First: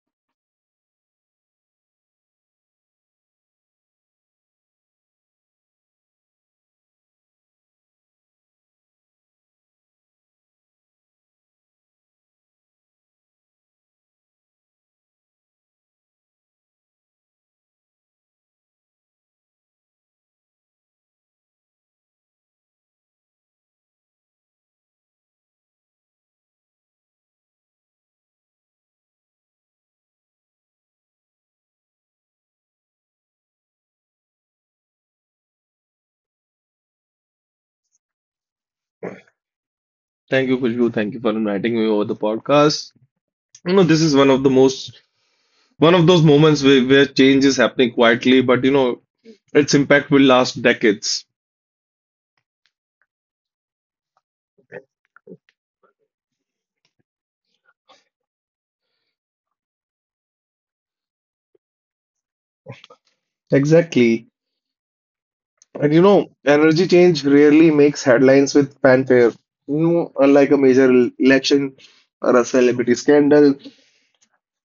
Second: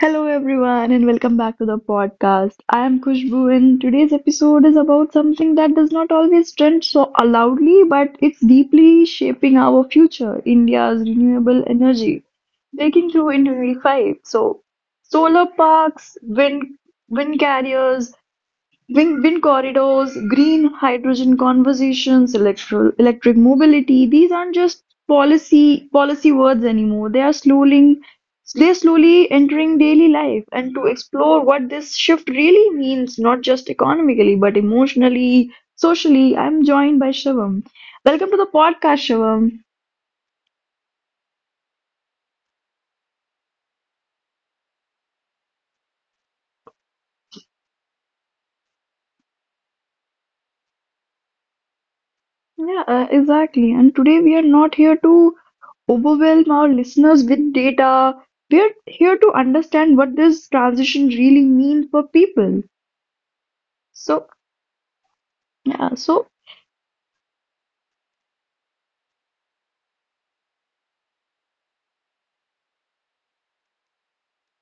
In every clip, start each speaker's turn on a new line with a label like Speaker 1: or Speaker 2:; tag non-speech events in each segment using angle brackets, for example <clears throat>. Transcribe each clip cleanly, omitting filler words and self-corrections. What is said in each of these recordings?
Speaker 1: Hello everyone and welcome back to the podcast. I am Kushbu, and today's episode is about something that does not always trend so loudly but it's deeply shaping our future, India's renewable energy. Breaking through in 2025. So solar parks, wind carriers, Wind corridors, green hydrogen conversations, electric mobility. These aren't just policy words anymore. They are slowly entering daily life. And to explore what this shift really means, not just economically but emotionally, socially, I'm joined by Shivam. Welcome to the podcast, Shivam.
Speaker 2: Thank you, Kushbu. Thank you for inviting me over the podcast. This is one of those moments where, change is happening quietly, but its impact will last decades.
Speaker 1: Yeah, exactly. And today we are not here to overwhelm our listeners with data. We are here to understand what this transition really means for people.
Speaker 2: Exactly.
Speaker 1: So,
Speaker 2: And
Speaker 1: yeah, so,
Speaker 2: energy change rarely makes headlines with fanfare. You know, unlike a major election or a celebrity scandal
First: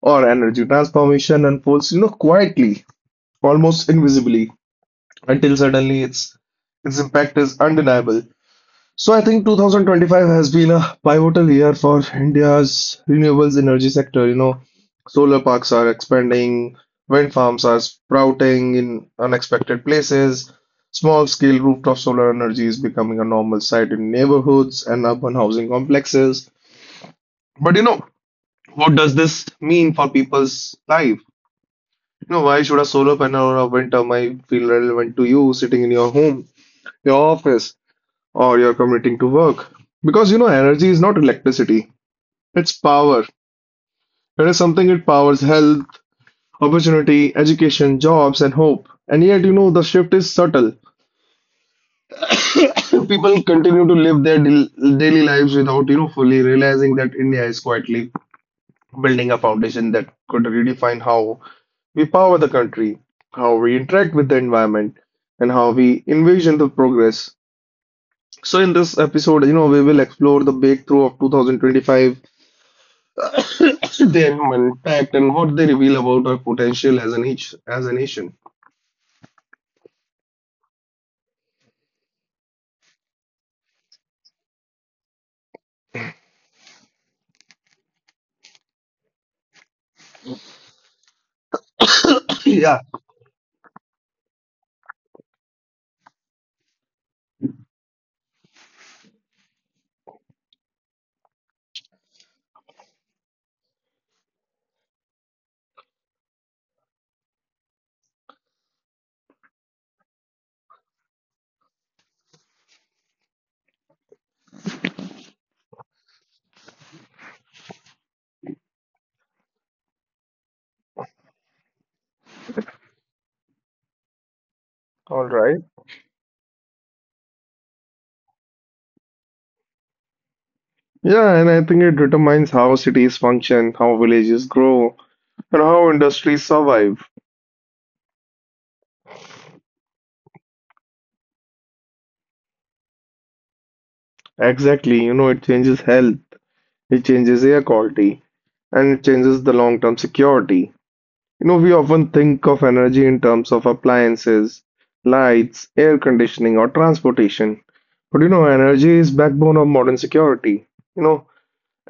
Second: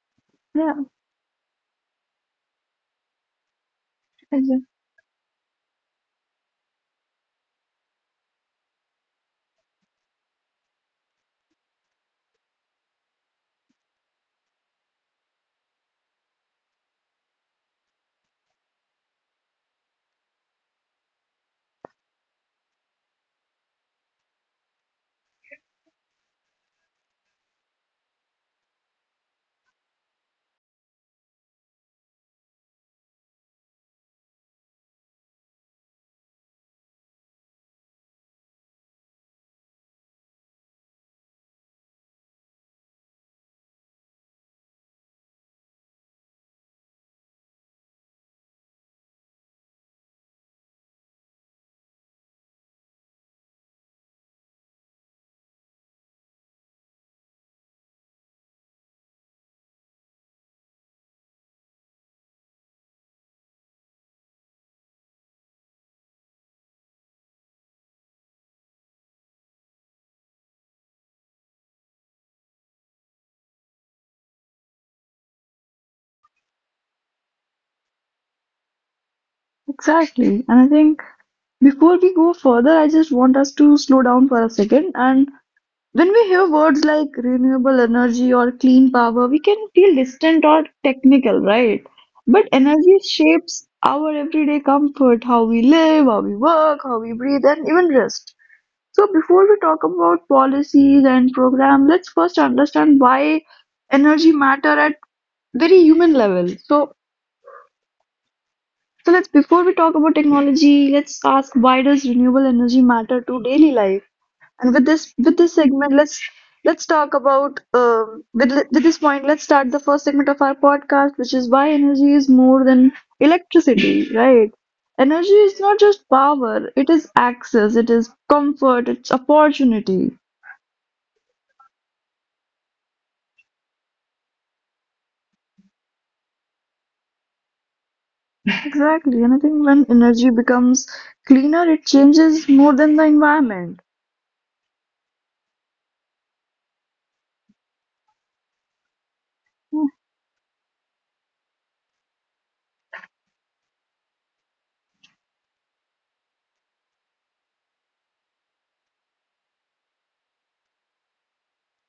Speaker 2: or energy
Speaker 1: yeah,
Speaker 2: transformation unfolds, quietly, almost invisibly,
Speaker 1: exa-
Speaker 2: until suddenly its impact is undeniable. So I think 2025 has been a pivotal year for India's renewables energy sector. You know, solar parks are expanding, wind farms are sprouting in unexpected places, small-scale rooftop solar energy is becoming a normal sight in neighborhoods and urban housing complexes. But what does this mean for people's life? You know, why should a solar panel or a wind turbine feel relevant to you sitting in your home, your office, or you're commuting to work? Because energy is not electricity, it's power. It is something that powers health, opportunity, education, jobs, and hope. And yet, the shift is subtle. <coughs> People continue to live their daily lives without, fully realizing that India is quietly building a foundation that could redefine how we power the country, how we interact with the environment, and how we envision the progress. So in this episode, we will explore the breakthrough of 2025 <coughs> Then impact and what they reveal about our potential as a nation. As a nation.
Speaker 1: exactly. And I think before we go further, I just want us to slow down for a second and when we hear words like renewable energy or clean power, we can feel distant or technical, right?
Speaker 2: <coughs>
Speaker 1: But
Speaker 2: Yeah.
Speaker 1: energy shapes our everyday comfort, how we live, how we work, how we breathe, and even rest. So, before we talk about policies and programs, let's first understand why energy matter at very human level. So, so let's before we talk about technology, let's ask, why does renewable energy matter to daily life? And with this segment, let's talk about with this point. Let's start the first segment of our podcast, which is why energy is more than electricity, right?
Speaker 2: All
Speaker 1: Energy is
Speaker 2: right.
Speaker 1: not just power; it is access, it is comfort, it's opportunity.
Speaker 2: Yeah, and I think it determines how cities function, how villages grow, and how industries survive.
Speaker 1: Exactly, and I think when energy becomes cleaner, it changes more than the environment.
Speaker 2: Exactly, it changes health, it changes air quality, and it changes the long-term security. You know, we often think of energy in terms of appliances, lights, air conditioning, or transportation. But energy is backbone of modern security. You know,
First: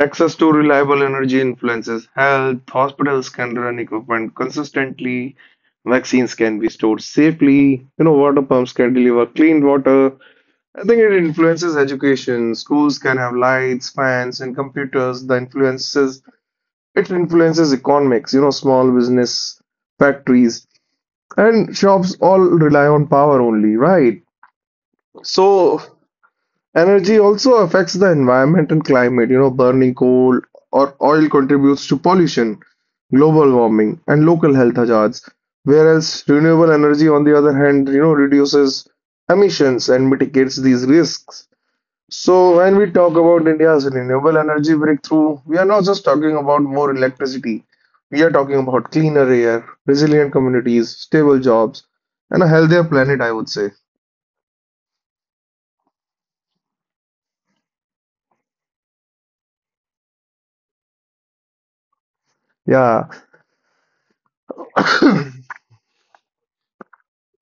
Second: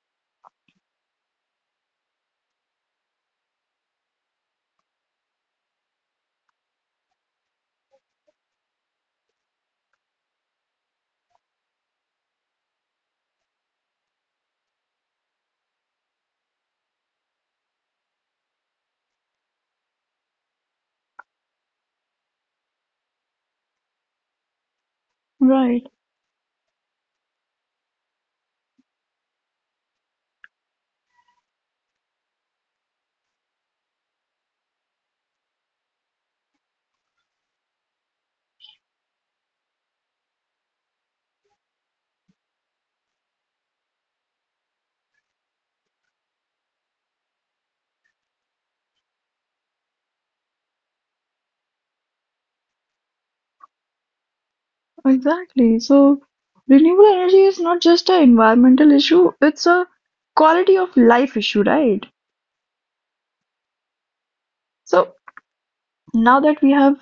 Speaker 2: Access to reliable energy influences health. Hospitals can run equipment consistently. Vaccines can be stored safely. You know, water pumps can deliver clean water. I think it influences education. Schools can have lights, fans, and computers. The influences it influences economics. You know, small business, factories, and shops all rely on power only, right? So
Speaker 1: Right,
Speaker 2: energy also affects the environment and climate. You know, burning coal or oil contributes to pollution, global warming, and local health hazards. Whereas renewable energy, on the other hand, reduces emissions and mitigates these risks. So when we talk about India's renewable energy breakthrough, we are not just talking about more electricity. We are talking about cleaner air, resilient communities, stable jobs, and a healthier planet, I would say.
Speaker 1: exactly. So renewable energy is not just an environmental issue; it's a quality of life issue, right?
Speaker 2: Yeah.
Speaker 1: So now that we have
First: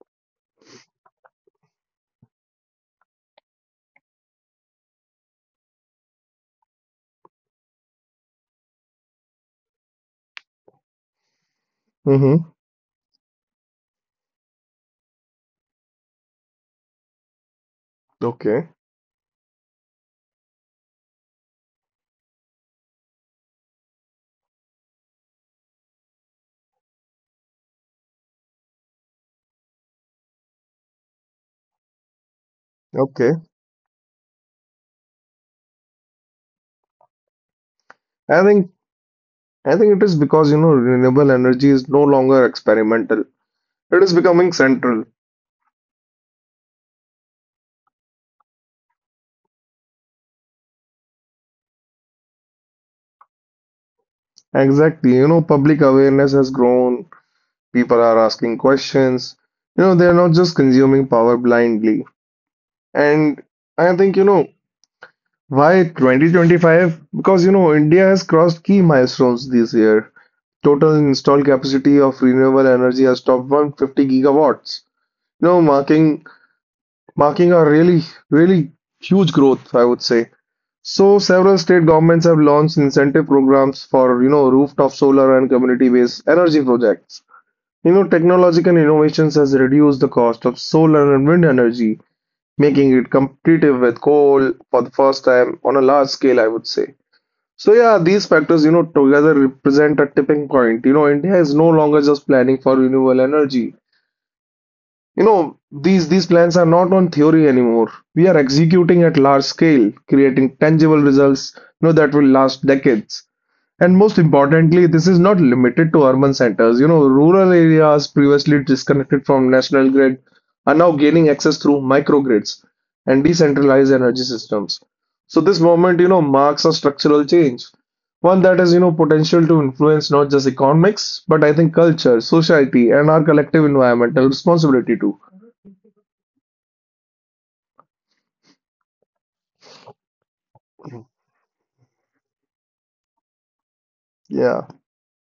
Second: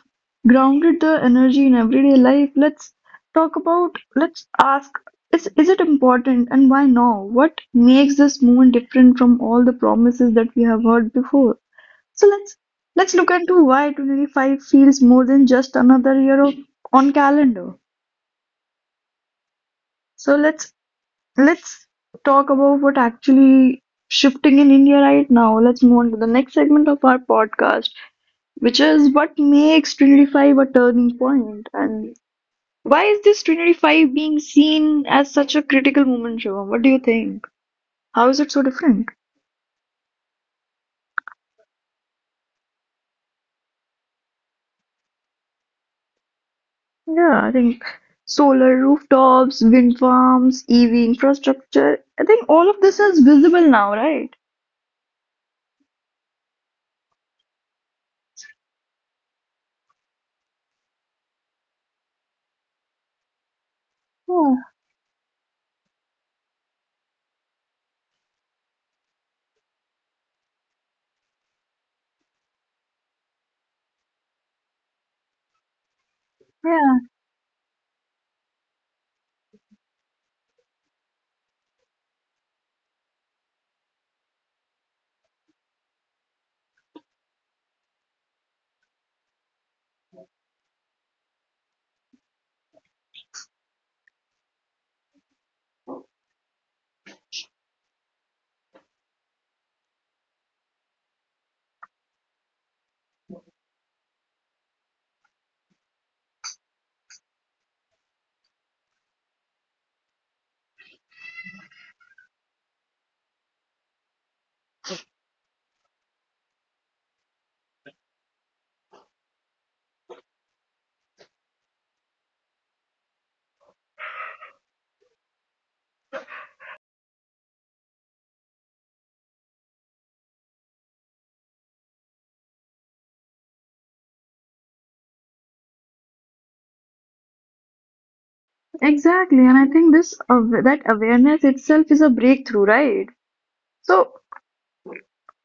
Speaker 1: grounded the energy in everyday life, let's ask, is it important and why now? What makes this movement different from all the promises that we have heard before? So let's
Speaker 2: Mm-hmm.
Speaker 1: let's look into why 2025 feels more than just another year of, on calendar.
Speaker 2: Okay.
Speaker 1: So let's talk about what actually shifting in India right now. Let's move on to the next segment of our podcast, which is what makes 2025 a turning point. And why is this
Speaker 2: Okay.
Speaker 1: Trinity Five being seen as such a critical moment, Shivam? What do you think? How is it so
Speaker 2: I think
Speaker 1: different?
Speaker 2: I think it is because renewable energy is no longer experimental. It is becoming central.
Speaker 1: Yeah, I think solar rooftops, wind farms, EV infrastructure. I think all of this is visible now, right?
Speaker 2: Exactly. You know, public awareness has grown. People are asking questions. You know, they are not just consuming power blindly. And I think,
Speaker 1: Yeah,
Speaker 2: why 2025? Because, India has crossed key milestones this year. Total installed capacity of renewable energy has topped 150 gigawatts. You know, marking
Speaker 1: yeah,
Speaker 2: marking a really, really huge growth, I would say. So several state governments have launched incentive programs for, rooftop solar and community-based energy projects. You know, technological innovations has reduced the cost of solar and wind energy, making it competitive with coal for the first time on a large scale, I would say. So yeah, these factors, together represent a tipping point. You know, India is no longer just planning for renewable energy. These plans are not on theory anymore. We are executing at large scale, creating tangible results, that will last decades. And most importantly, this is not limited to urban centers. You know, rural areas previously disconnected from national grid are now gaining access through microgrids and decentralized energy systems. So this moment, marks a structural change, one that has, potential to influence not just economics, but I think culture, society, and our collective environmental responsibility too.
Speaker 1: exactly. And I think this that awareness itself is a breakthrough, right? So
Speaker 2: Yeah,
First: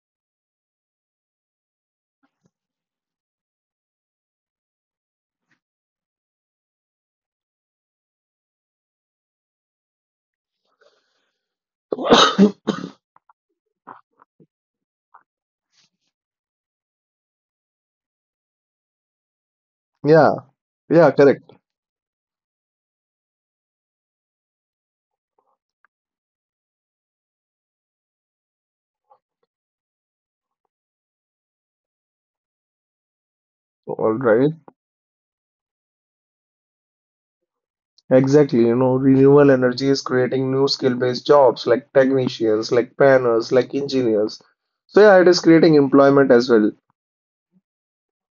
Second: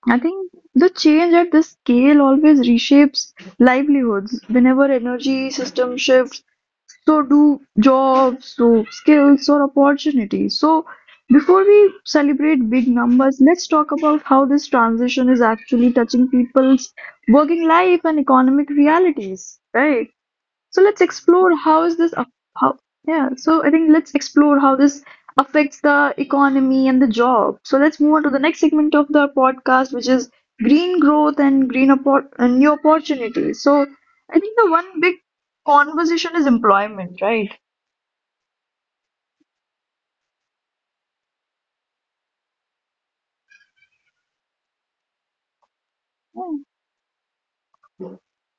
Speaker 1: I think the change at this scale always reshapes livelihoods. Whenever energy system shifts, so do jobs, so skills or opportunities. So before we celebrate big numbers, let's talk about how this transition is actually touching people's working life and economic realities, right?
Speaker 2: yeah,
Speaker 1: So let's
Speaker 2: yeah, correct.
Speaker 1: explore how is this aff- how yeah. So I think let's explore how this affects the economy and the job. So let's move on to the next segment of the podcast, which is green growth and new opportunities. So
Speaker 2: All
Speaker 1: I think the
Speaker 2: right,
Speaker 1: one big conversation is employment, right?
Speaker 2: exactly. You know, renewable energy is creating new skill-based jobs like technicians, like planners, like engineers. So, yeah, it is creating employment
Speaker 1: Hmm.
Speaker 2: as well.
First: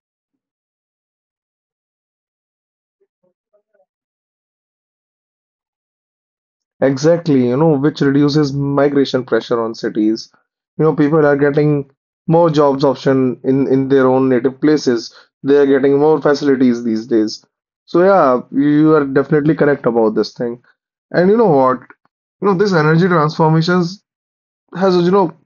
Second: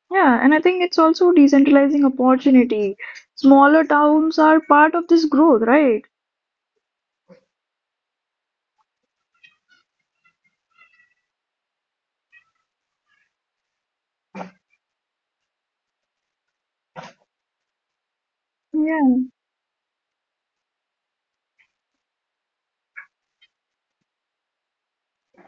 Speaker 1: Yeah, and I think it's also decentralizing opportunity. Smaller towns are part of this growth, right?
Speaker 2: Exactly, which reduces migration pressure on cities. You know, people are getting more jobs option in their own native places. They are getting more facilities these days. So, yeah, you are
Speaker 1: Yeah,
Speaker 2: definitely correct about this thing. And you know what? This energy transformations has, you know,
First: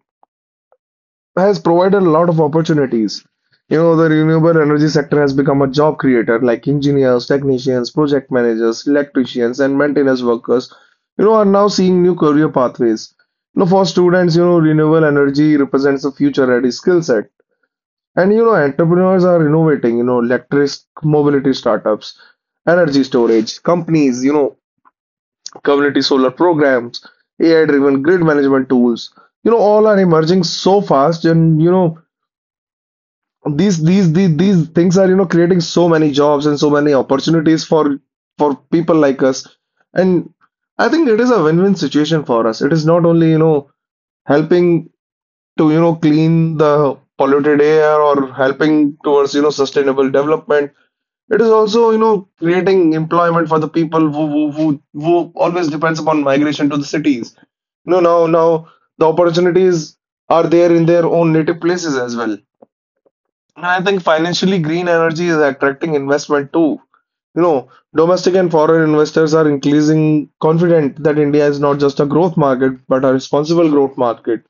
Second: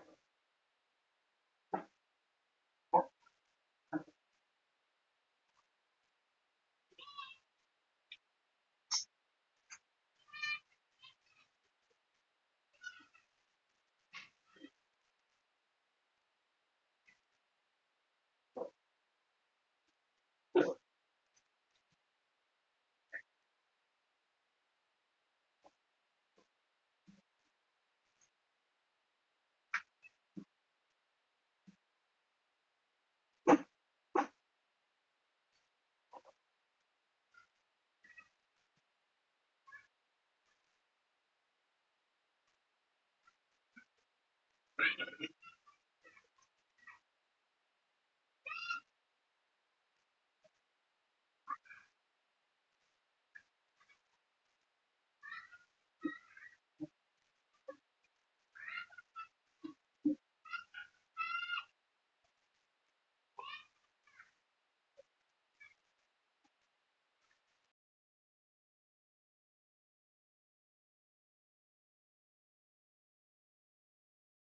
Speaker 2: has provided a lot of opportunities. The renewable energy sector has become a job creator, like engineers, technicians, project managers, electricians, and maintenance workers, are now seeing new career pathways. For students, renewable energy represents a future ready skill set. And, entrepreneurs are innovating, electric mobility startups, energy storage companies, community solar programs, AI driven grid management tools, all are emerging so fast and, you know, these things are creating so many jobs and so many opportunities for people like us and I think it is a win-win situation for us. It is not only helping to clean the polluted air or helping towards sustainable development. It is also creating employment for the people who always depends upon migration to the cities. No, now now the opportunities are there in their own native places as well. And I think financially green energy is attracting investment too. You know, domestic and foreign investors are increasing confident that India is not just a growth market, but a responsible growth market.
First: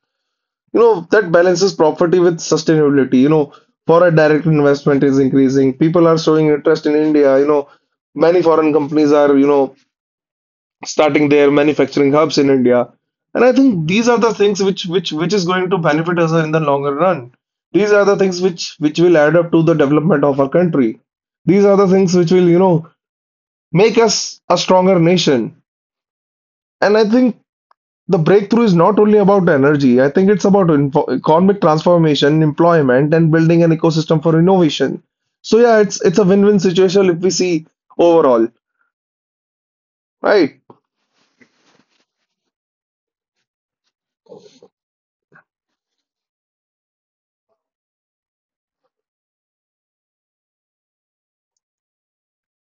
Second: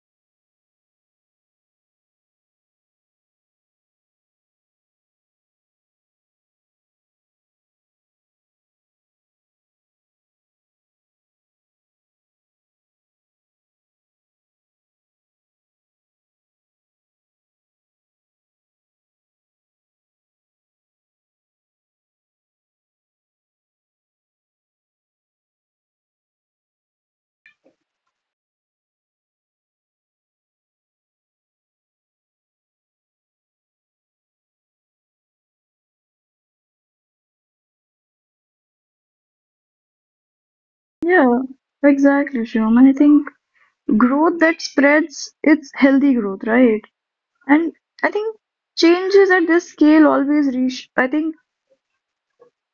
Speaker 2: You know, that balances property with sustainability. You know, foreign direct investment is increasing. People are showing interest in India. You know, many foreign companies are, starting their manufacturing hubs in India. And I think these are the things which is going to benefit us in the longer run. These are the things which will add up to the development of our country. These are the things which will, make us a stronger nation. And I think the breakthrough is not only about energy. I think it's about info economic transformation, employment, and building an ecosystem for innovation. So yeah, it's a win-win situation if we see overall, right?
Speaker 1: yeah, exactly, Shyam. And I think growth that spreads, it's healthy growth, right? And I think changes at this scale always reach, I think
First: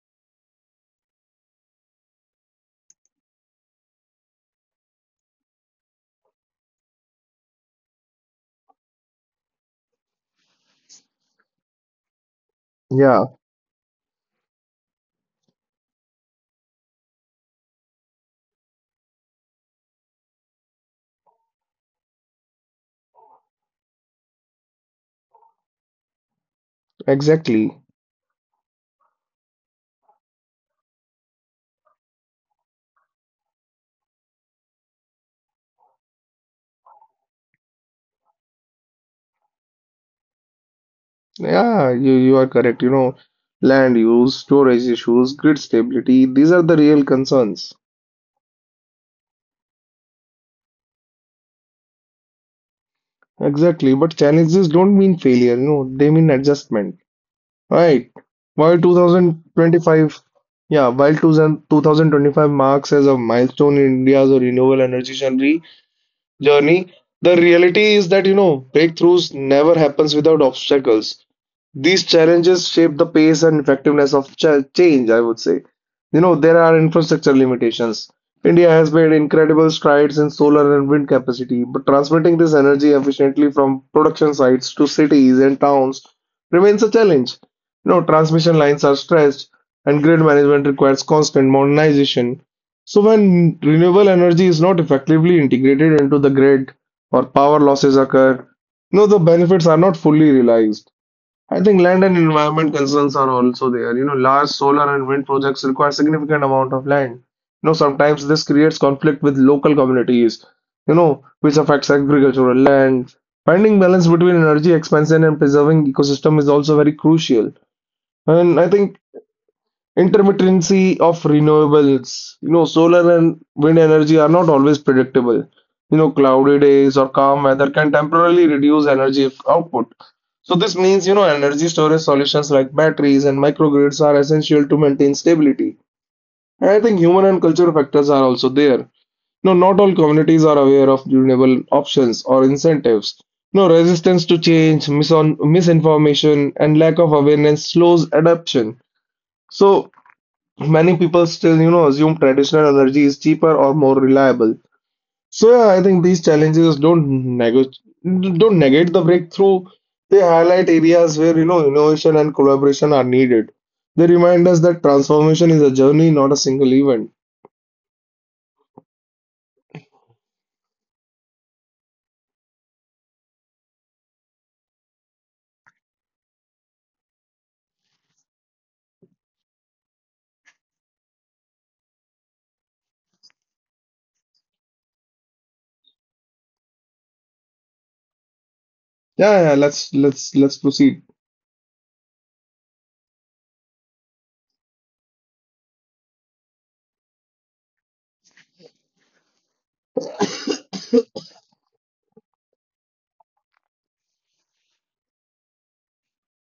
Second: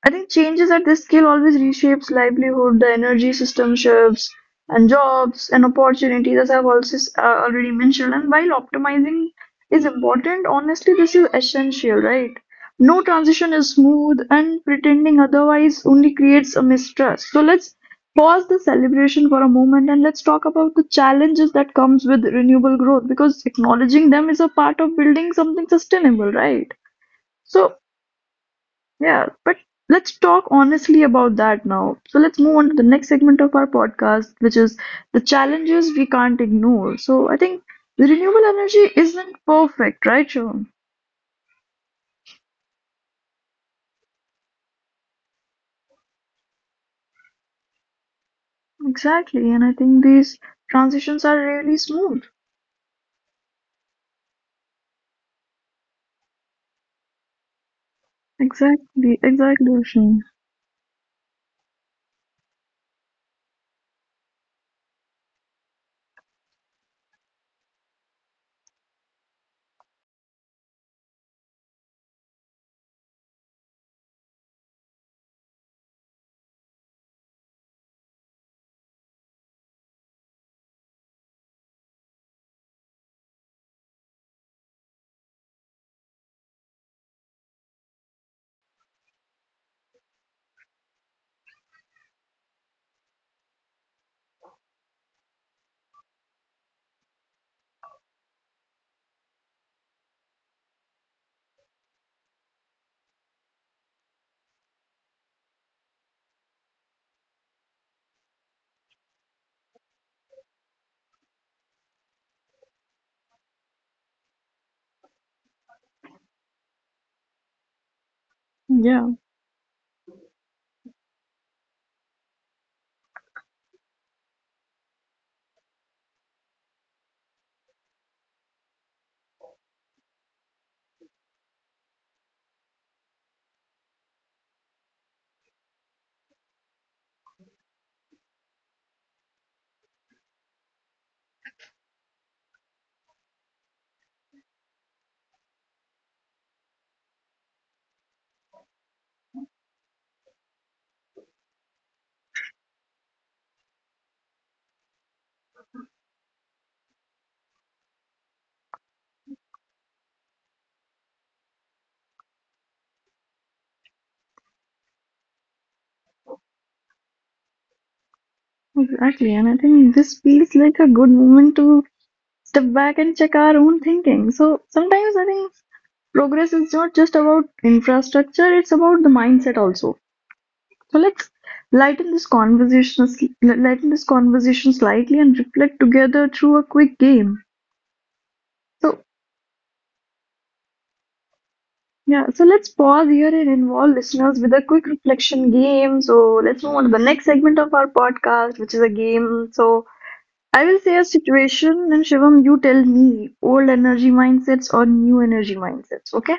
Speaker 1: I think changes at this scale always reshapes livelihood, the energy system shifts, and jobs and opportunities, as I've also already mentioned. And while optimizing is important, honestly, this is essential, right? No
Speaker 2: Yeah,
Speaker 1: transition is smooth, and pretending otherwise only creates a mistrust. So let's pause the celebration for a moment and let's talk about the challenges that comes with renewable growth, because acknowledging them is a part of building something sustainable, right? So
Speaker 2: exactly.
Speaker 1: yeah, but let's talk honestly about that now. So let's move on to the next segment of our podcast, which is the challenges we can't ignore. So I think the renewable energy isn't perfect, right, Sean?
Speaker 2: Yeah, you are correct. You know, land use, storage issues, grid stability, these are the real concerns.
Speaker 1: Exactly, and I think these transitions are really smooth.
Speaker 2: Exactly, but challenges don't mean failure, they mean adjustment. Right.
Speaker 1: Exactly,
Speaker 2: While
Speaker 1: exactly, Sean.
Speaker 2: 2025, yeah, while 2025 marks as a milestone in India's renewable energy journey. The reality is that, breakthroughs never happens without obstacles. These challenges shape the pace and effectiveness of change, I would say. There are infrastructure limitations. India has made incredible strides in solar and wind capacity, but transmitting this energy efficiently from production sites to cities and towns remains a challenge. You know, transmission lines are stretched, and grid management requires constant modernization. So when renewable energy is not effectively integrated into the grid or power losses occur, no, the benefits are not fully realized. I think land and environment concerns are also there. You know, large solar and wind projects require significant amount of land. You know, sometimes this creates conflict with local communities, which affects agricultural land. Finding balance between energy expansion and preserving ecosystem is also very crucial. And I think
Speaker 1: Yeah,
Speaker 2: intermittency of renewables. You know, solar and wind energy are not always predictable. You know, cloudy days or calm weather can temporarily reduce energy output. So this means, energy storage solutions like batteries and microgrids are essential to maintain stability. And I think human and cultural factors are also there. No, not all communities are aware of renewable options or incentives. No, resistance to change, misun misinformation, and lack of awareness slows adoption. So many people still, assume traditional energy is cheaper or more reliable. So yeah, I think these challenges don't negate the breakthrough. They highlight areas where, innovation and collaboration are needed. They remind us that transformation is a journey, not a single event.
Speaker 1: exactly, and I think this feels like a good moment to step back and check our own thinking. So sometimes I think progress is not just about infrastructure; it's about the mindset also. So let's lighten this conversation, lighten this conversation slightly and reflect together through a quick game. So
Speaker 2: Yeah, yeah, let's proceed.
Speaker 1: yeah, so let's pause here and involve listeners with a quick reflection game. So let's move on to the next segment of our podcast, which is a game. So I will say a situation, and Shivam, you tell me old energy mindsets or new energy mindsets. Okay?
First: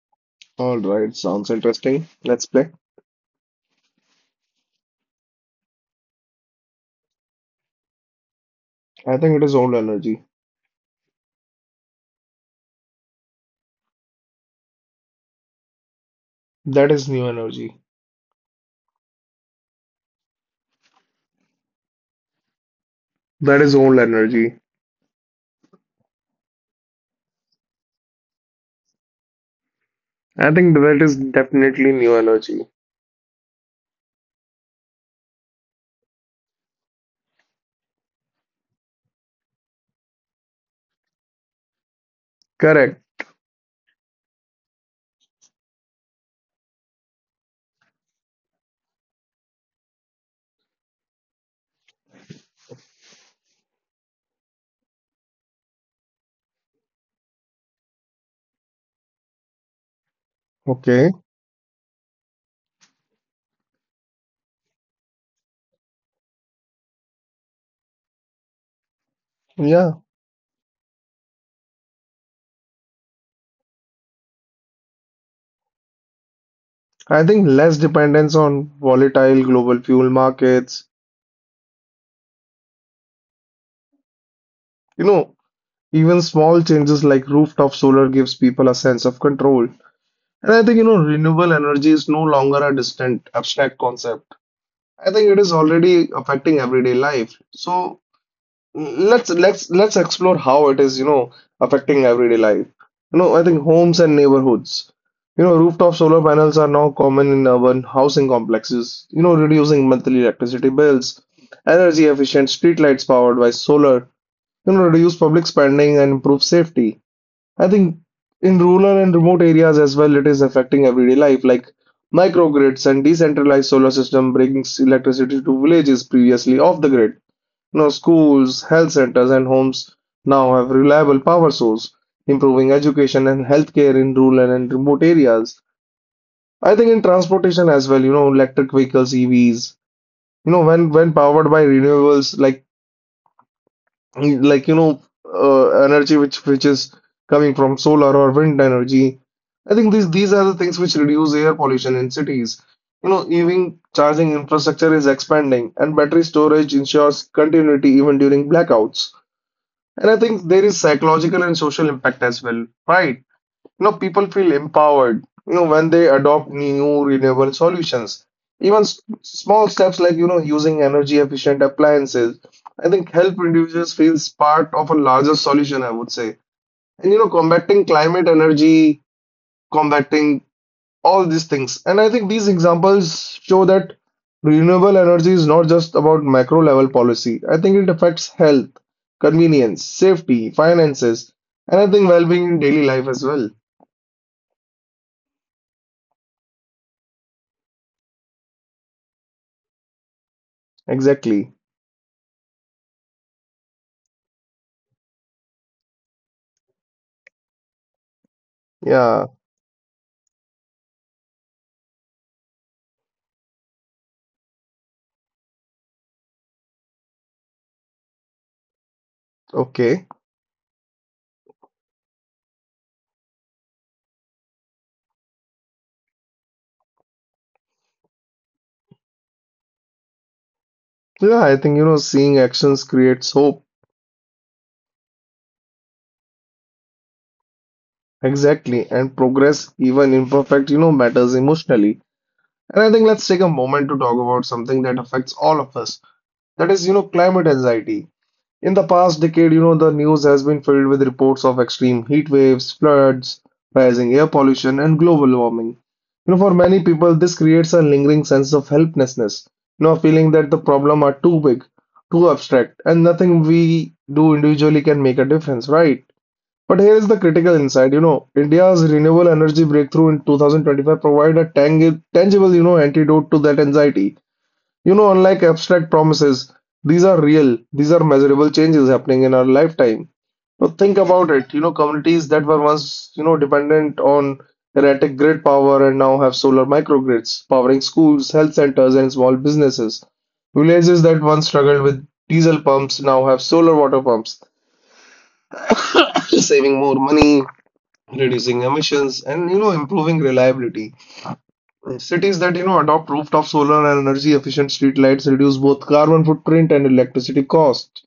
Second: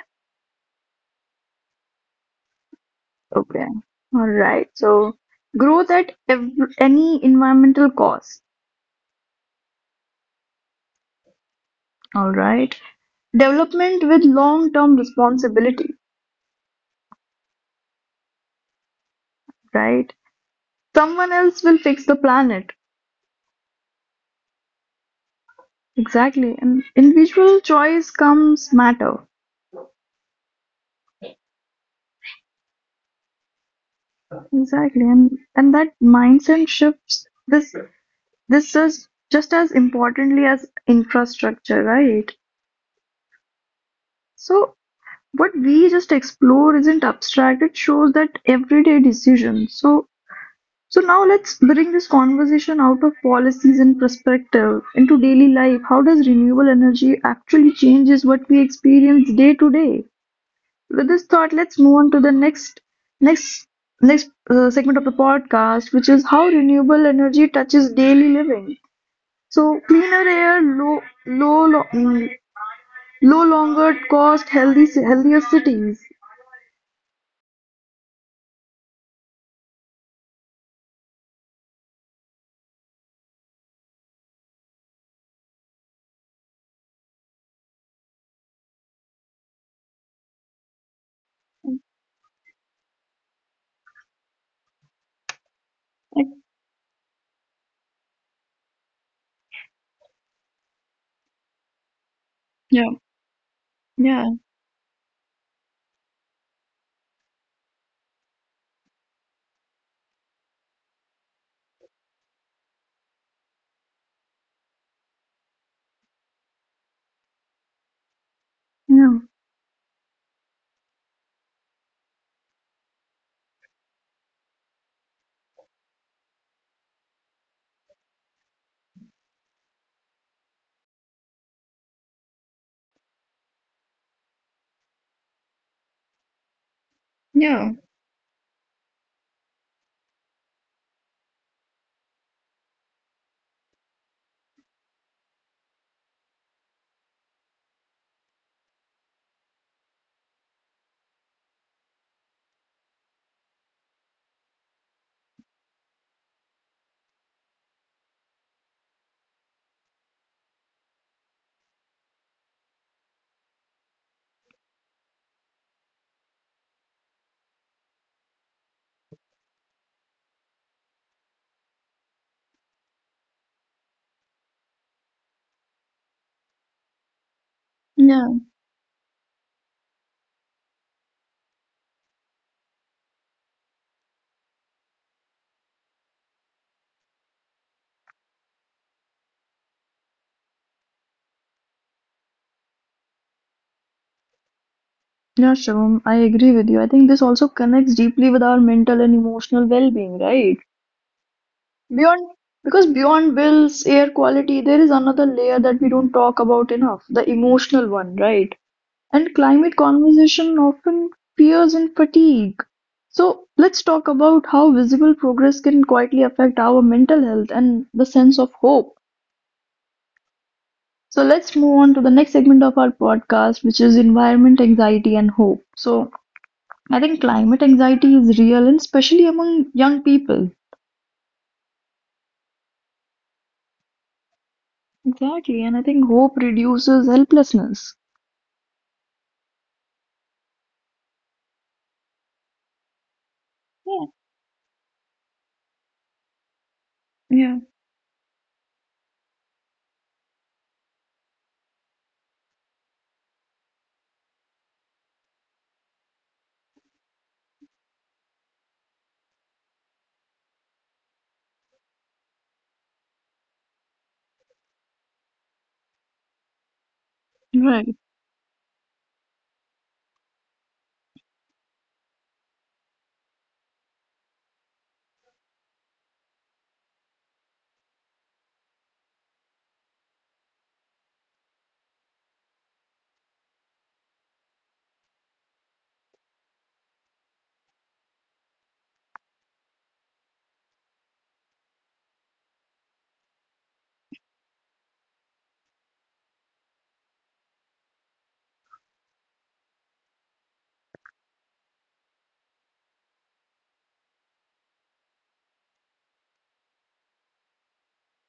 Speaker 2: All right, sounds interesting. Let's play.
Speaker 1: Okay. All right. So growth at ev any environmental cost.
Speaker 2: I think it is old energy.
Speaker 1: All right. Development with long term responsibility,
Speaker 2: That is new energy.
Speaker 1: right? Someone else will fix the planet.
Speaker 2: That is old energy.
Speaker 1: Exactly. And individual choice comes matter.
Speaker 2: I think that is definitely new energy.
Speaker 1: Exactly. And that mindset shifts this this is just as importantly as infrastructure, right?
Speaker 2: Correct.
Speaker 1: So what we just explore isn't abstract, it shows that everyday decision. So so now let's bring this conversation out of policies and perspective into daily life. How does renewable energy actually changes what we experience day to day? With this
Speaker 2: Okay.
Speaker 1: thought, let's move on to the next next segment of the podcast, which is how renewable energy touches daily living. So
Speaker 2: Yeah.
Speaker 1: cleaner air, low lo- mm, low longer cost, healthy healthier cities.
Speaker 2: I think less dependence on volatile global fuel markets. You know, Even small changes like rooftop solar gives people a sense of control. And I think, renewable energy is no longer a distant, abstract concept. I think it is
Speaker 1: Yeah,
Speaker 2: already affecting everyday life. So let's explore how it is affecting everyday life. I think
Speaker 1: yeah,
Speaker 2: homes and neighborhoods, rooftop solar panels are now common in urban housing complexes, reducing monthly electricity bills. Energy efficient streetlights powered by solar, reduce public spending and improve safety. I think in rural and remote areas as well, it is affecting everyday life, like microgrids and decentralized solar system brings electricity to villages previously off the grid. No, schools, health centers and homes now have reliable power source, improving education and healthcare in rural and remote areas. I think in
Speaker 1: yeah.
Speaker 2: transportation as well, you know, electric vehicles, EVs, you know, when powered by renewables, like like you know, energy which is coming from solar or wind energy. I think these are the things which reduce air pollution in cities. You know, even charging infrastructure is expanding, and battery storage ensures continuity even during blackouts. And I think there is psychological and social impact as well, right? You know, people feel empowered, you know, when they adopt new renewable solutions. Even small steps like, you know, using energy efficient appliances, I think help reduces feels part of a larger solution, I would say. And, you know, combating
Speaker 1: Yeah.
Speaker 2: climate energy, combating all these things. And I think these examples show that renewable energy is not just about macro level policy. I think it affects health, convenience, safety, finances, and I think well-being in daily life as well.
Speaker 1: Yeah, Shivam, I agree with you. I think this also connects deeply with our mental and emotional well-being, right?
Speaker 2: Exactly.
Speaker 1: Beyond, because beyond bills, air quality, there is another layer that we don't talk about enough, the emotional one, right? And
Speaker 2: Yeah.
Speaker 1: climate conversation often fears and fatigue. So let's talk about how visible progress can quietly affect our mental health and the sense of hope.
Speaker 2: Okay.
Speaker 1: So let's move on to the next segment of our podcast, which is environment, anxiety, and hope. So I think climate anxiety is real and especially among young people.
Speaker 2: So, yeah, I think seeing actions creates hope.
Speaker 1: Exactly, and I think hope reduces helplessness.
Speaker 2: Exactly. And progress, even imperfect, matters emotionally. And I think let's take a
Speaker 1: Yeah,
Speaker 2: moment to talk about something that affects all of us. That is, you know,
Speaker 1: yeah,
Speaker 2: climate anxiety. In the past decade, you know, the news has been filled with reports of extreme heat waves, floods, rising air pollution, and global warming. You know, for many people, this creates a lingering sense of helplessness, you know, a feeling that the problem are too big, too abstract, and nothing we do individually can make a difference, right? But here is the critical
Speaker 1: right.
Speaker 2: insight, you know, India's renewable energy breakthrough in 2025 provided a tangible, you know, antidote to that anxiety. You know, unlike abstract promises, these are real, these are measurable changes happening in our lifetime. Now think about it, you know, communities that were once, you know, dependent on erratic grid power and now have solar microgrids powering schools, health centers, and small businesses. Villages that once struggled with diesel pumps now have solar water pumps, <coughs> saving more money, reducing emissions, and, you know, improving reliability. Cities that adopt rooftop solar and energy efficient street lights reduce both carbon footprint and electricity cost.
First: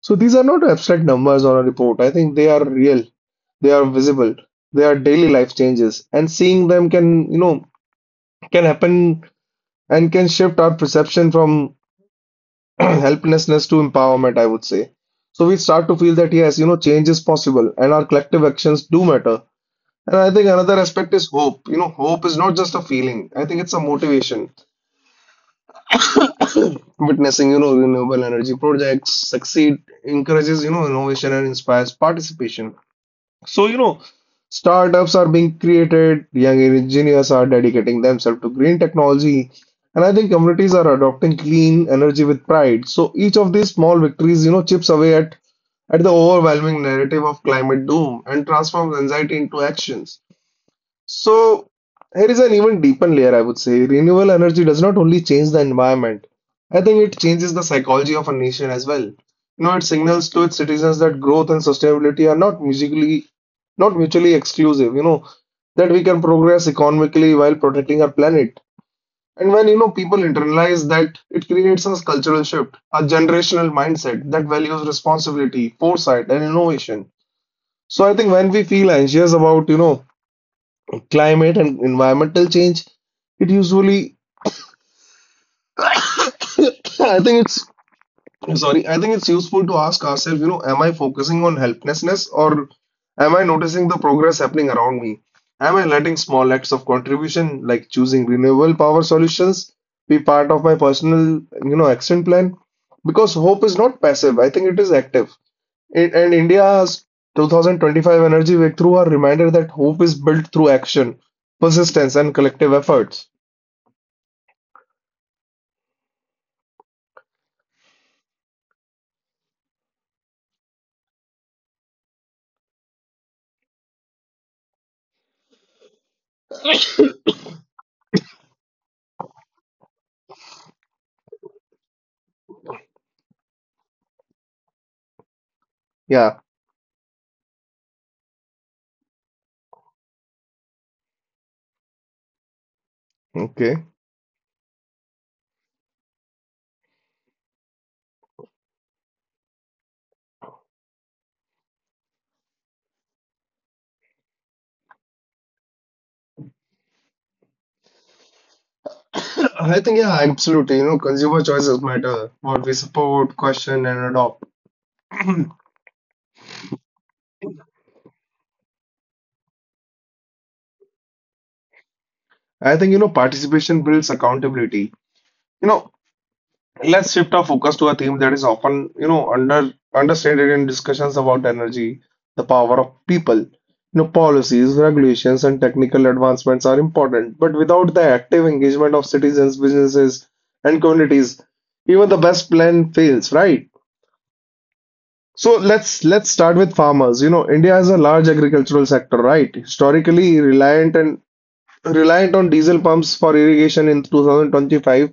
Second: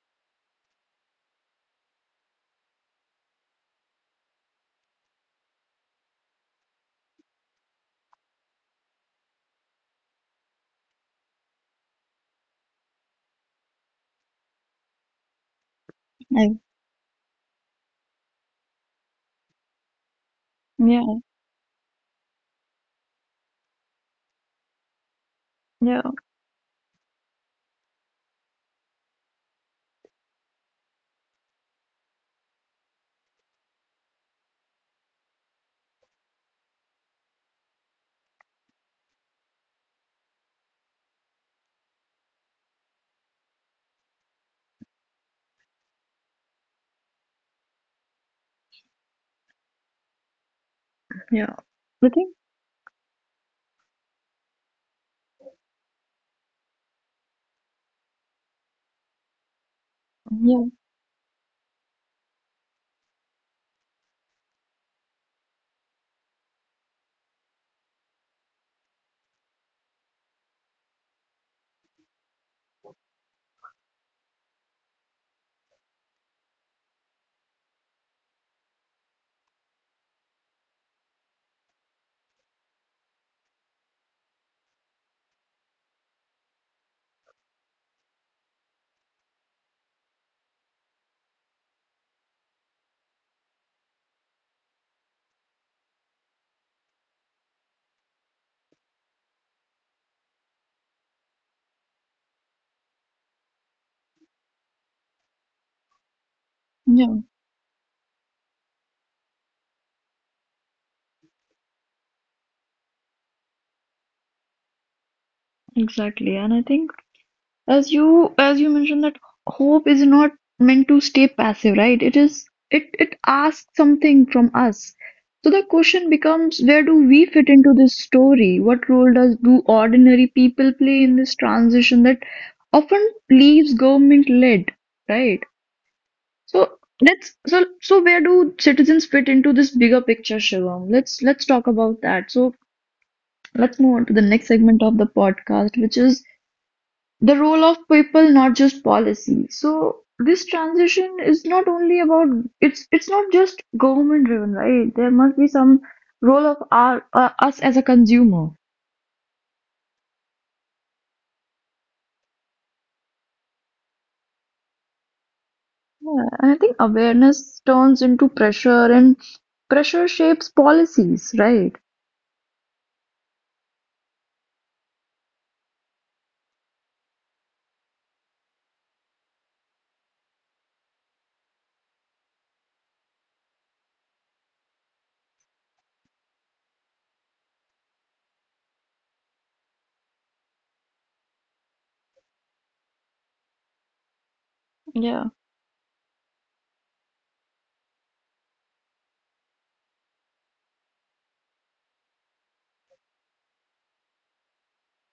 Speaker 2: So these are not abstract numbers on a report. I think they are real. They are visible. They are daily life changes, and seeing them can you know can happen and can shift our perception from <clears throat> helplessness to empowerment, I would say. So we start to feel that,
Speaker 1: I
Speaker 2: yes, you know, change is possible, and our collective actions do matter. And I think another aspect
Speaker 1: yeah,
Speaker 2: is hope. You know, hope is not just a feeling. I think it's a motivation.
Speaker 1: yeah,
Speaker 2: Witnessing, you know, renewable energy projects succeed encourages, you know, innovation and inspires participation. So, you know, startups are being created, young engineers are dedicating themselves to green technology, and I think communities are adopting clean energy with pride. So each of these small victories, you know, chips away at the overwhelming narrative of climate doom and transforms anxiety into actions.
Speaker 1: yeah.
Speaker 2: So
Speaker 1: I
Speaker 2: here
Speaker 1: think
Speaker 2: is an even deeper layer, I would say. Renewable energy does not only change the environment. I think it changes the psychology of a nation as well. You know, it signals to its
Speaker 1: yeah,
Speaker 2: citizens that growth and sustainability are not musically, not mutually exclusive. You know, that we can progress economically while protecting our planet. And when people internalize that, it creates a cultural shift, a generational mindset that values responsibility, foresight, and innovation. So I think when we feel anxious about, you know, climate and environmental change, it usually, <coughs> I think it's, sorry, I think it's useful to ask ourselves, you know, am I focusing on helplessness, or am I noticing the progress happening around me? Am I letting small acts of contribution, like choosing renewable power solutions, be part of my personal, you know, action plan? Because hope is not passive, I think it is active. And India's
Speaker 1: Yeah, yeah.
Speaker 2: 2025 Energy Breakthrough are reminder that hope is built through action, persistence, and collective efforts.
Speaker 1: Exactly, and I think, as you mentioned, that hope is not meant to stay passive, right? It is it asks something from us. So the question becomes, where do we fit into this story? What role does do ordinary people play in this transition that often leaves government led, right?
Speaker 2: Yeah.
Speaker 1: So let's so so where do citizens fit into this bigger picture, Shivam? Let's talk about that. So
Speaker 2: Okay.
Speaker 1: let's move on to the next segment of the podcast, which is the role of people, not just policy. So this transition is not only about, it's not just government driven, right? There must be some role of our us as a consumer.
Speaker 2: <coughs> I think, yeah, absolutely. You know, consumer choices matter. What we support, question, and adopt.
Speaker 1: And I think awareness turns into pressure, and pressure shapes policies, right?
Speaker 2: I think, you know, participation builds accountability. You know, let's shift our focus to a theme that is often, you know, understated in discussions about energy, the power of people. You know, policies, regulations, and technical advancements are important, but without the active engagement of citizens, businesses, and communities, even the best plan fails, right?
Speaker 1: Yeah,
Speaker 2: So let's start with farmers. You know, India has a large agricultural sector, right? Historically reliant on diesel pumps for irrigation in 2025.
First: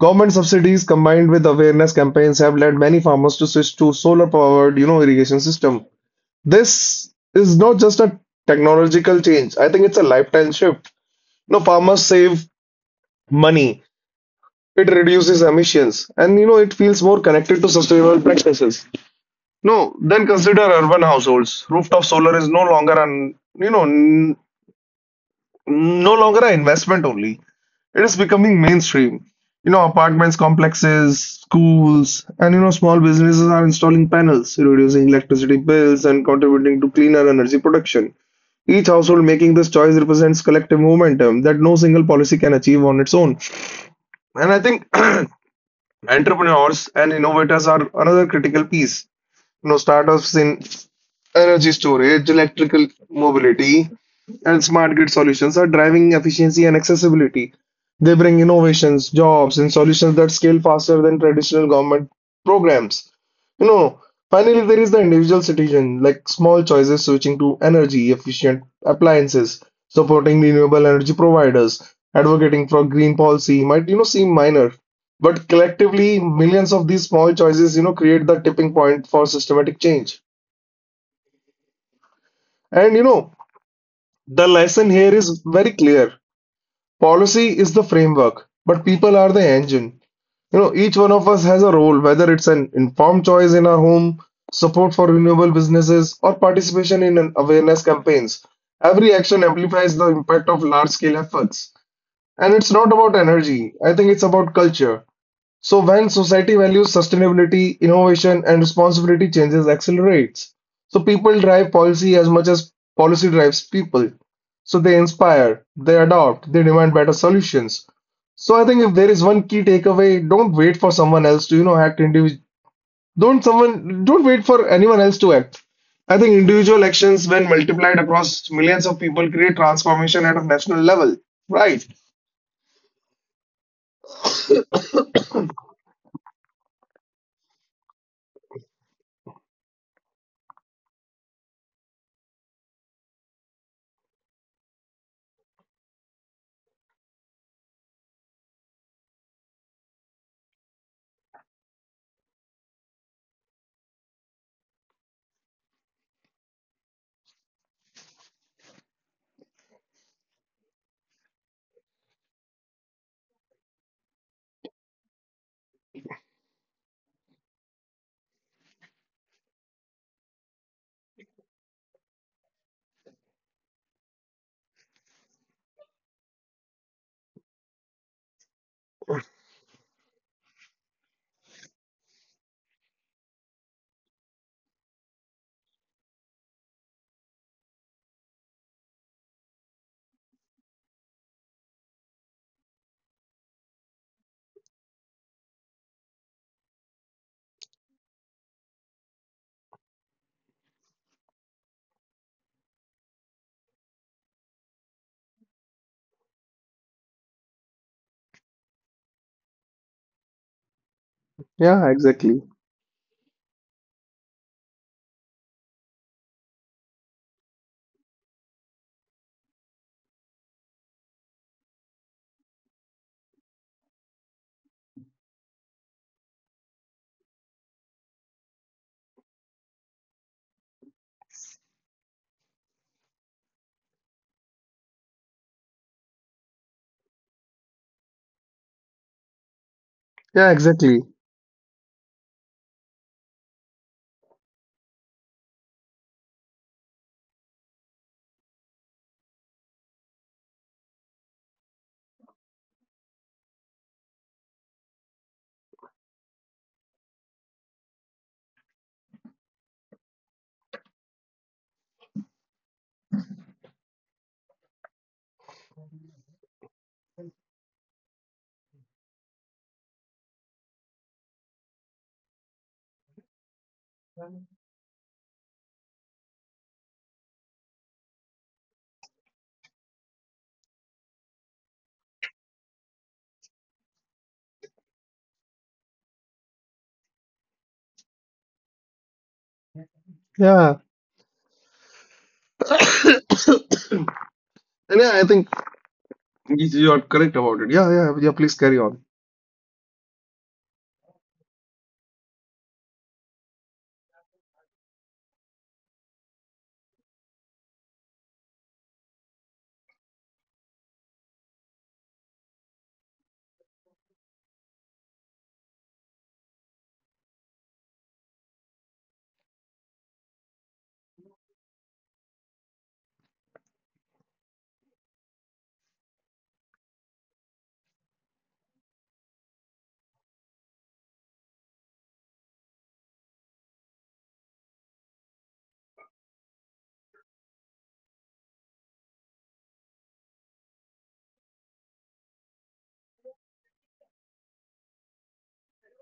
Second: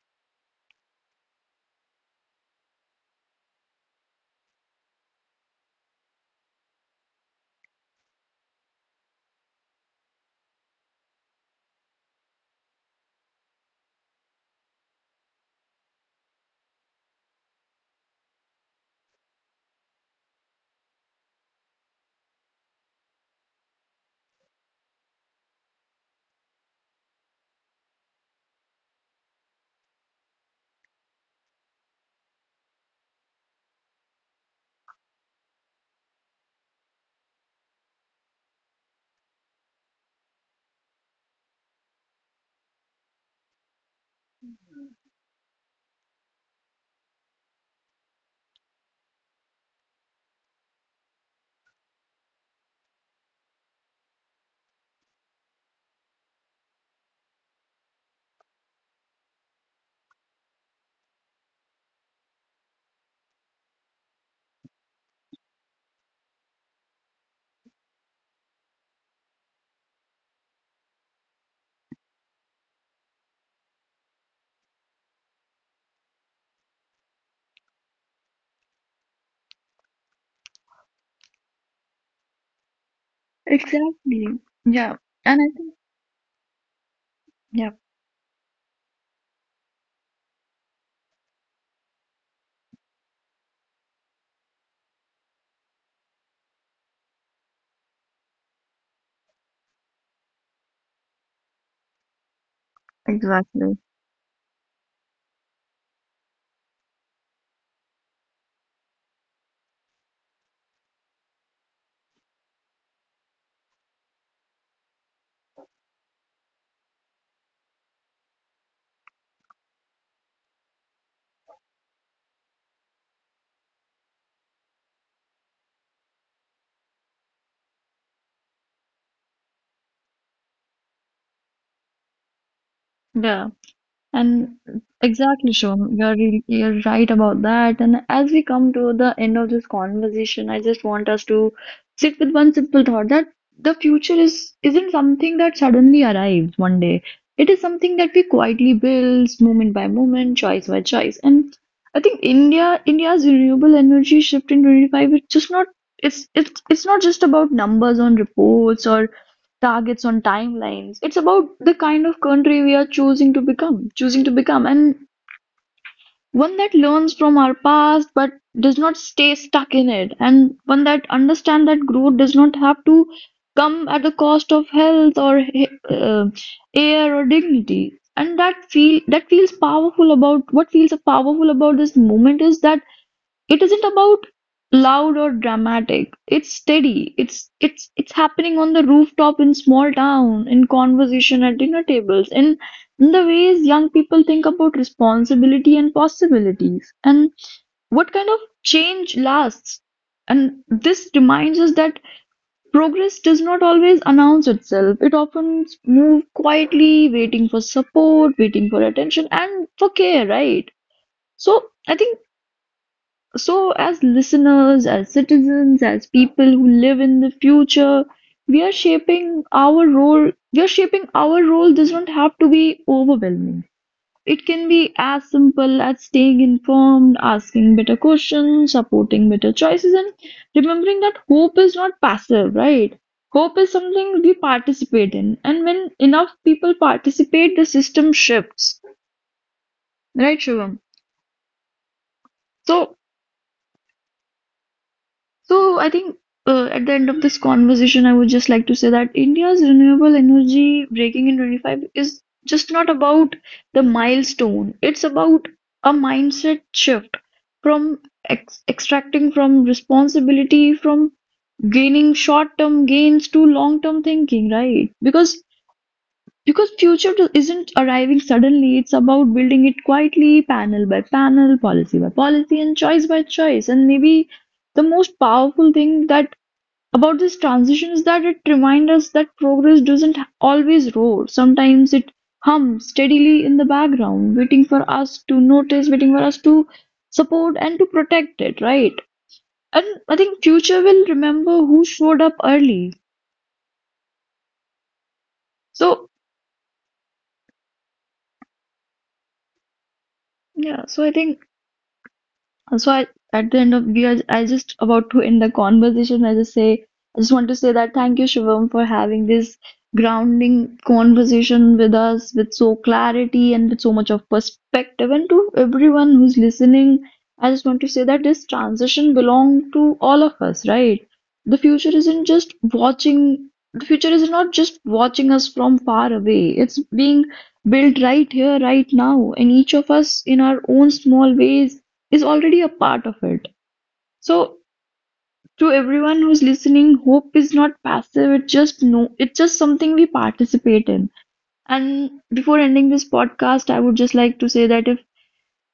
Speaker 2: Government subsidies combined with awareness campaigns have led many farmers to switch to solar powered, you know, irrigation system. This is not just a technological change. I think it's a lifetime shift. You know, farmers save money. It reduces emissions, and you know, it feels more connected to sustainable practices. No, then consider urban households. Rooftop solar is no longer an, no longer an investment only. It is becoming mainstream. You know, apartments, complexes, schools, and you know, small businesses are installing panels, reducing electricity bills and contributing to cleaner energy production. Each household making this choice represents collective momentum that no single policy can achieve on its own. And I think <clears throat> entrepreneurs and innovators are another critical piece. No, startups in energy storage, electrical mobility, and smart grid solutions are driving efficiency and accessibility. They bring innovations, jobs, and solutions that scale faster than traditional government programs. You know, finally, there is the individual citizen, like small choices switching to energy efficient appliances, supporting renewable energy providers, advocating for green policy might, you know, seem minor, but collectively, millions of these small choices, you know, create the tipping point for systematic change. And you know,
Speaker 1: exactly.
Speaker 2: the lesson
Speaker 1: Yeah,
Speaker 2: here is
Speaker 1: and I
Speaker 2: very
Speaker 1: think
Speaker 2: clear. Policy is
Speaker 1: yeah,
Speaker 2: the framework, but people are the engine. You know, each one of us has a role, whether it's an informed choice in our home, support for renewable businesses, or participation in an awareness campaigns. Every action amplifies the impact of large-scale efforts. And it's not about energy.
Speaker 1: exactly
Speaker 2: I think it's about culture. So when society values sustainability, innovation and responsibility changes accelerates. So people drive policy as much as policy drives people. So they inspire, they adopt, they demand better solutions. So I think if there is one key takeaway, don't wait for someone else to, you know, act individual. Don't wait for anyone else to act. I think individual actions, when multiplied across millions of people, create transformation at a national level. Right.
Speaker 1: yeah. And exactly, Shom, you're right about that. And as we come to the end of this conversation, I just want us to sit with one simple thought, that the future is isn't something that suddenly arrives one day. It is something that we quietly build, moment by moment, choice by choice. And I think India's renewable energy shift in 25, it's just not it's it's not just about numbers on reports or targets on timelines. It's about the kind of country we are choosing to become, and one that learns from our past but does not stay stuck in it, and one that understands that growth does not have to come at the cost of health or uh, air or dignity. And that feels powerful about this moment is that it isn't about loud or dramatic. It's steady. It's happening on the rooftop in small town, in conversation at dinner tables, in the ways young people think about responsibility and possibilities, and what kind of change lasts. And this reminds us that progress does not always announce itself. It often moves quietly, waiting for support, waiting for attention, and for care, right? So
Speaker 2: Yeah,
Speaker 1: I think
Speaker 2: exactly.
Speaker 1: so, as listeners, as citizens, as people who live in the future, We are shaping our role does not have to be overwhelming. It can be as simple as staying informed, asking better questions, supporting better choices, and remembering that hope is not passive, right? Hope is something we participate in. And when enough people participate, the system shifts, right,
Speaker 2: Yeah,
Speaker 1: Shivam?
Speaker 2: exactly.
Speaker 1: So, so I think at the end of this conversation, I would just like to say that India's renewable energy breaking in 25 is just not about the milestone. It's about a mindset shift from ex extracting from responsibility, from gaining short-term gains to long-term thinking, right? Because future isn't arriving suddenly. It's about building it quietly, panel by panel, policy by policy, and choice by choice. And maybe the most powerful thing that about this transition is that it reminds us that progress doesn't always roar. Sometimes it hums steadily in the background, waiting for us to notice, waiting for us to support and to protect it, right? And I
Speaker 2: Yeah.
Speaker 1: think future will remember who showed up
Speaker 2: <coughs>
Speaker 1: early.
Speaker 2: And yeah, I think
Speaker 1: So
Speaker 2: yes, you are correct about it. Yeah, yeah, yeah. Please carry on.
Speaker 1: yeah, so I think So I, at the end of we are I just about to end the conversation. I just want to say that thank you, Shivam, for having this grounding conversation with us with so clarity and with so much of perspective. And to everyone who's listening, I just want to say that this transition belong to all of us, right? The future isn't just watching. The future is not just watching us from far away. It's being built right here, right now, and each of us in our own small ways is already a part of it. So to everyone who's listening, hope is not passive. It just no It's just something we participate in. And before ending this podcast, I would just like to say that if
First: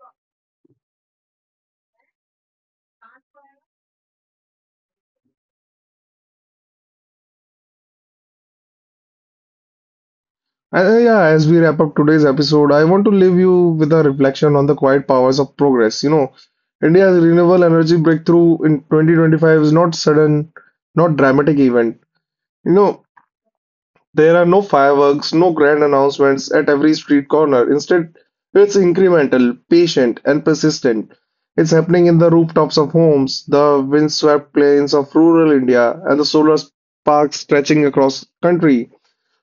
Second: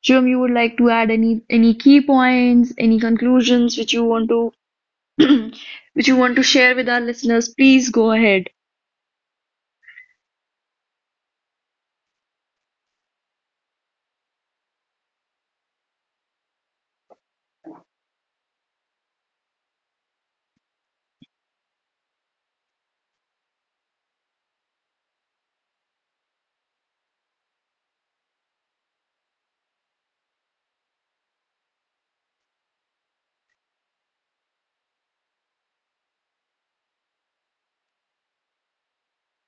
Speaker 1: Jim you would like to add any key points, any conclusions which you want to, <clears throat> which you want to share with our listeners, please go ahead.
Speaker 2: Yeah, as we wrap up today's episode, I want to leave you with a reflection on the quiet powers of progress. You know, India's renewable energy breakthrough in 2025 is not sudden, not dramatic event. You know, there are no fireworks, no grand announcements at every street corner. Instead, it's incremental, patient, and persistent. It's happening in the rooftops of homes, the windswept plains of rural India, and the solar sparks stretching across country.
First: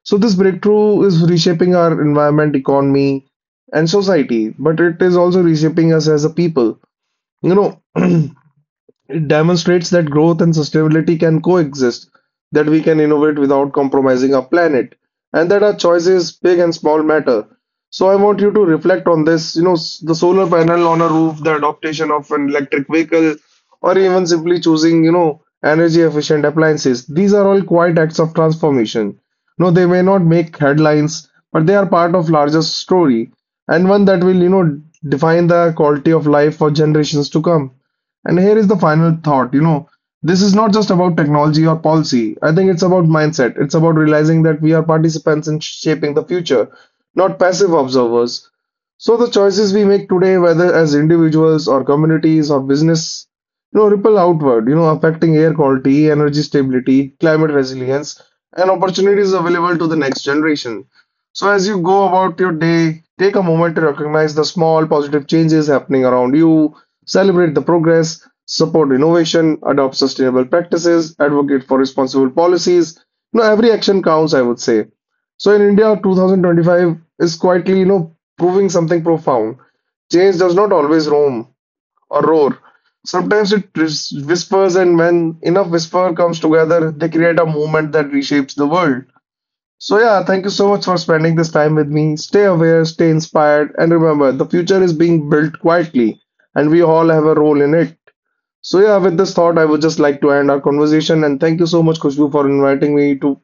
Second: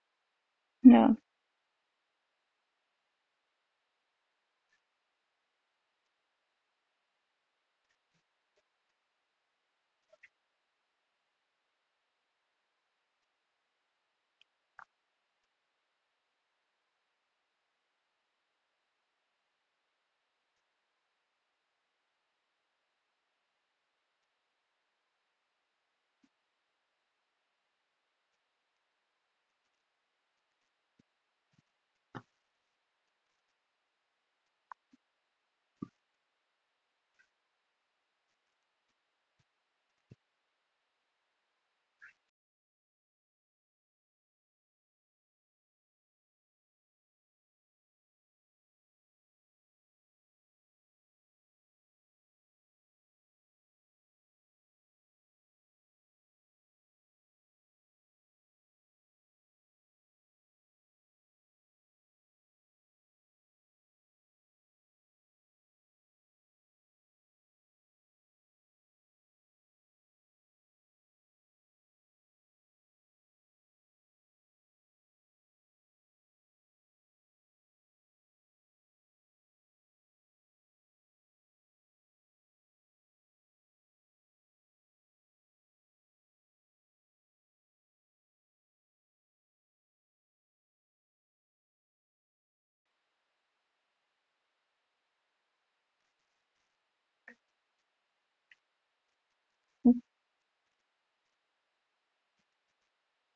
Speaker 2: So this breakthrough
Speaker 1: Yeah.
Speaker 2: is reshaping our environment, economy, and society, but it is also reshaping us as a people. You know, it demonstrates that growth and sustainability can coexist, that we can innovate without compromising our planet, and that our choices, big and small, matter. So I want you to reflect on this, the solar panel on a roof, the adoption of an electric vehicle, or even simply choosing, you know, energy efficient appliances. These are all quiet acts of transformation. No, they may not make headlines, but they are part of larger story, and one that will, you know, define the quality of life for generations to come. And here is the final thought. You know, this is not just about technology or policy. I think it's about mindset. It's about realizing that we are participants in shaping the future, not passive observers. So the choices we make today, whether as individuals or communities or business, you know, ripple outward, you know, affecting air quality, energy stability, climate resilience, and opportunities available to the next generation. So as you go about your day, take a moment to recognize the small positive changes happening around you, celebrate the progress, support innovation, adopt sustainable practices, advocate for responsible policies. You know, every action counts, I would say. So in India, 2025 is quietly, you know, proving something profound. Change does not always roam or roar. Sometimes it whispers, and when enough whisper comes together, they create a movement that reshapes the world. So, yeah, thank you so much for spending this time with me. Stay aware, stay inspired, and remember the future is being built quietly, and we all have a role in it. So, yeah, with this thought, I would just like to end our conversation. And thank you so much, Kushbu, for inviting me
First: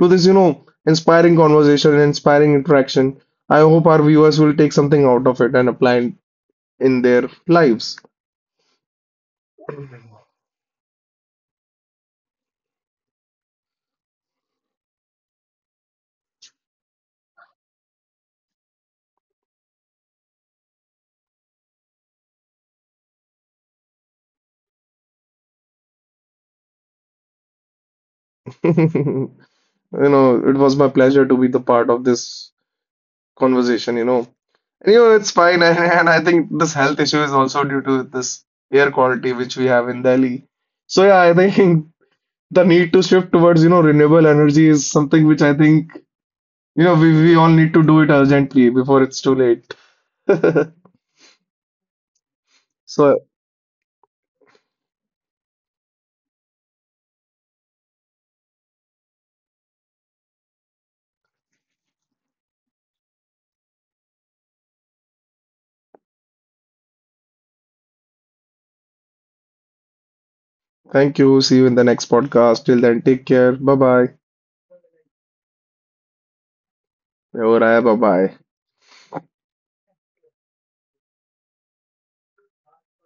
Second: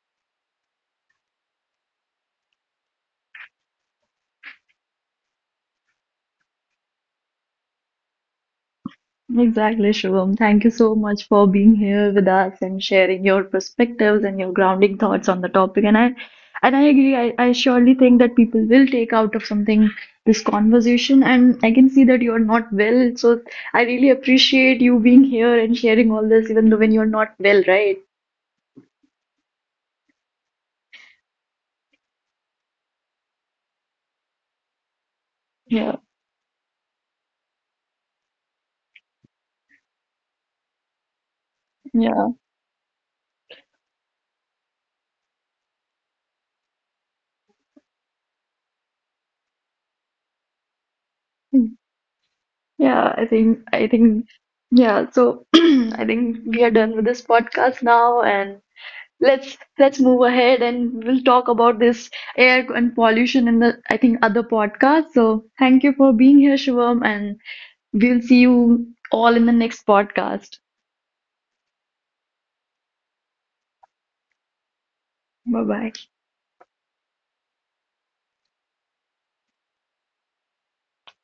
Speaker 2: to this, you know, inspiring conversation and inspiring interaction. I hope our viewers will take something out of it and apply it in their lives.
Speaker 1: Exactly, Shubham. Thank you so much for being here with us and sharing your perspectives and your grounding thoughts on the topic. And I agree. I surely think that people will take out of something this conversation. And I can see that you're not well. So I really appreciate you being here and sharing all this, even though when you're not well, right?
Speaker 2: <laughs> You know, it was my pleasure to be the part of this conversation, you know. You know, it's fine. <laughs>
Speaker 1: Yeah,
Speaker 2: And I think this health issue is also due to this air quality which we have in Delhi. So yeah, I think
Speaker 1: yeah.
Speaker 2: <laughs> the need to shift towards, you know, renewable energy is something which I think, you know, we all need to do it urgently before it's too late. <laughs>
Speaker 1: Yeah, I
Speaker 2: So
Speaker 1: think I think yeah, so <clears throat> I think we are done with this podcast now, and let's move ahead, and we'll talk about this air and pollution in the I think other podcast. So thank you for being here, Shivam, and we'll see you all in the next podcast.
Speaker 2: thank you. See you in the next podcast. Till then, take care. Bye bye.
Speaker 1: Bye bye.
Speaker 2: Bye bye.